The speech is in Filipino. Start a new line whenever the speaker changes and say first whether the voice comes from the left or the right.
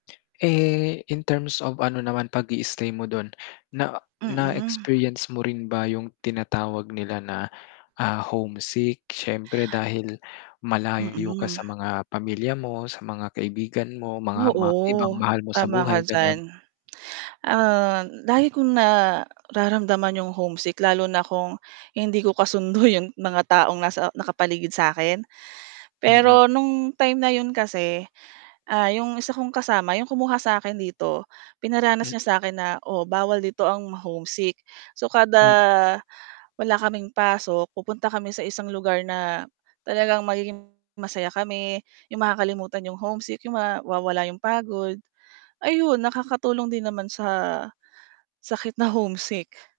left: Eh, in terms of ano naman pag-istay mo dun. Na na
right: Mm.
left: experience mo rin ba yung tinatawag nila na, ah, homesick syempre dahil malayo ka
right: Mm.
left: sa mga pamilya mo, sa mga kaibigan mo mga ma ibang
right: Oo.
left: mahal mo sa
right: Tama ka
left: buhay gano'n.
right: diyan. Um, lagi kong nararamdaman 'yong homesick lalo na kung hindi ko kasundo 'yong mga taong nasa nakapaligid sa akin
left: Mhm.
right: pero nung time na 'yon kasi, ah, 'yong isa kong kasama, 'yong kumuha sa akin dito, pinaranas
left: Hmm
right: niya sa akin na oo bawal dito ang ma-homesick, so kada,
left: Hmm.
right: wala kaming pasok pupunta kami sa isang lugar na talagang magiging masaya kami 'yong makakalimutan 'yong homesick mawawala 'yong pagod ayun nakakatulong din naman sa sakit na homesick.